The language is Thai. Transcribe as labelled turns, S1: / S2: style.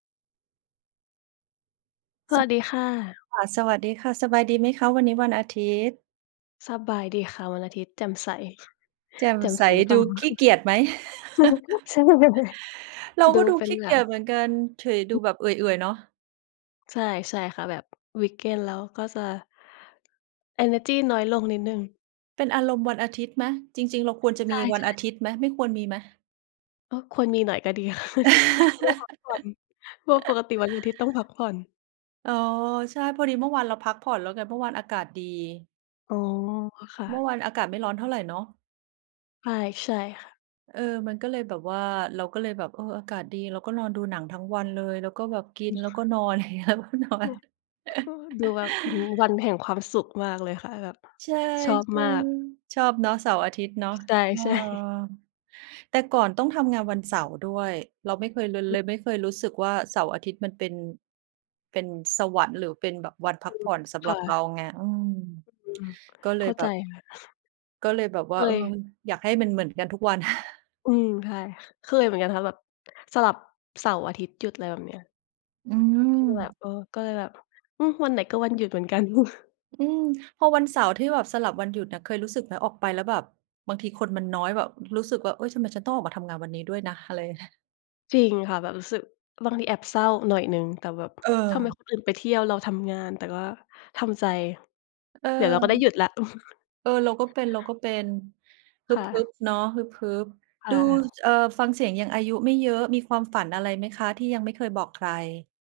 S1: ส
S2: ส
S1: ว
S2: ะ
S1: ัสดีค่ะ
S2: ค่ะ สวัสดีค่ะ สบายดีไหมคะ? วันนี้วันอาทิตย์
S1: สบายดีค่ะ วันอาทิตย์แจ่มใส
S2: แจ่ม
S1: แจ่ม
S2: ใส
S1: ใส่หรือเป
S2: ด
S1: ล่า
S2: ู
S1: น
S2: ข
S1: ะ?
S2: ี้เกียจไหม?
S1: จุก ใช่
S2: เรา
S1: ด
S2: ก็
S1: ู
S2: ดู
S1: เป็
S2: ข
S1: น
S2: ี้
S1: แ
S2: เ
S1: บ
S2: กียจเ
S1: บ
S2: หมือนกัน เฉย ดูแบบเอื่อย ๆ เนาะ
S1: ใช่ ใช่ค่ะ แบบ วีกเอนด์ แล้วก็จะ เอเนอร์จีน้อยลงนิดหนึ่ง
S2: เป็นอารมณ์วันอาทิตย์ไหม จริง ๆ เราควรจะ
S1: ใช
S2: มีวัน
S1: ่
S2: อา
S1: ๆ
S2: ทิตย์ไหม? ไม่ควรมีไหม?
S1: ก็ควรมีหน่อยก็ดี รู้พักผ่อน เพราะปกติวันอาทิตย์ต้องพักผ่อน
S2: อ๋อ ใช่ พอดีเมื่อวานเราพักผ่อนแล้วไง เมื่อวานอากาศดี
S1: อ๋อ ค่
S2: เมื่
S1: ะ
S2: อวานอากาศไม่ร้อนเท่าไรเนาะ?
S1: ใช่ ๆ ค่ะ
S2: เออ มันก็เลยแบบว่า เราก็เลยแบบ เออ อากาศดี เราก็นอนดูหนังทั้งวันเลย แล้วก็แบบกิ
S1: อื
S2: น
S1: ม
S2: แล้
S1: ค
S2: ว
S1: ่
S2: ก็
S1: ะ
S2: นอน อย่างเงี้ย แล้วก็นอน
S1: ก็ดูแบบ อืม วันแห่งความสุขมากเลยค่ะแบบ
S2: ใช่
S1: ชอบมาก
S2: ๆ ชอบเนาะ เสาร์ อาทิตย์เนาะ
S1: ใช่
S2: เออ
S1: ใช่
S2: แต่ก่อนต้องทำงานวันเสาร์ด้วย เราไม่เคยเลย
S1: อ
S2: เ
S1: ืม
S2: ลยไม่เคยรู้สึกว่าเสาร์ อาทิตย์มันเป็น เป็นสวรรค์ หรือเป็นแบบวันพั
S1: อื
S2: กผ
S1: ม
S2: ่อนสำ
S1: ค
S2: หร
S1: ่
S2: ับเรา
S1: ะ
S2: ไง อืม
S1: อืม
S2: ก็เล
S1: เข
S2: ย
S1: ้า
S2: แบ
S1: ใจ
S2: บ
S1: ค่ะ
S2: ก็เลยแบบ
S1: เ
S2: ว่า เออ
S1: คย
S2: อยากให้มันเหมือนกันทุกวัน
S1: อืม ใช่ เคยเหมือนกันค่ะ แบบสลับเสาร์ อาทิตย์หยุด อะไรแบบเนี้ย
S2: อื
S1: คือแบบ
S2: ม
S1: เออ ก็เลยแบบ อืม วันไหนก็วันหยุดเหมือนกัน
S2: อืม พอวันเสาร์ที่แบบสลับวันหยุดอะ เคยรู้สึกไหม ออกไปแล้วแบบ บางทีคนมันน้อยแบบรู้สึกว่า เอ๊ย ทำไมฉันต้องออกมาทำงานวันนี้ด้วยนะ? อะไรเงี้ย
S1: จริงค่ะ แบบรู้สึกบางทีแอบเศร้าหน่อยหนึ่ง แต่แบบทำไม
S2: เออ
S1: คนอื่นไปเที่ยว เราทำงาน แต่ก็ทำใจ
S2: เ
S1: เดี๋ยวเราก็ได้
S2: ออ
S1: หยุดแล้ว
S2: เออ เราก็เป็น ๆ ฮึ
S1: ค่
S2: บ
S1: ะ
S2: ๆ เนาะ ฮึบ
S1: ค
S2: ๆ ด
S1: ่
S2: ู
S1: ะ
S2: เอ่อ ฟังเสียงยังอายุไม่เยอะ มีความฝันอะไรไหมคะที่ยังไม่เคยบอกใคร?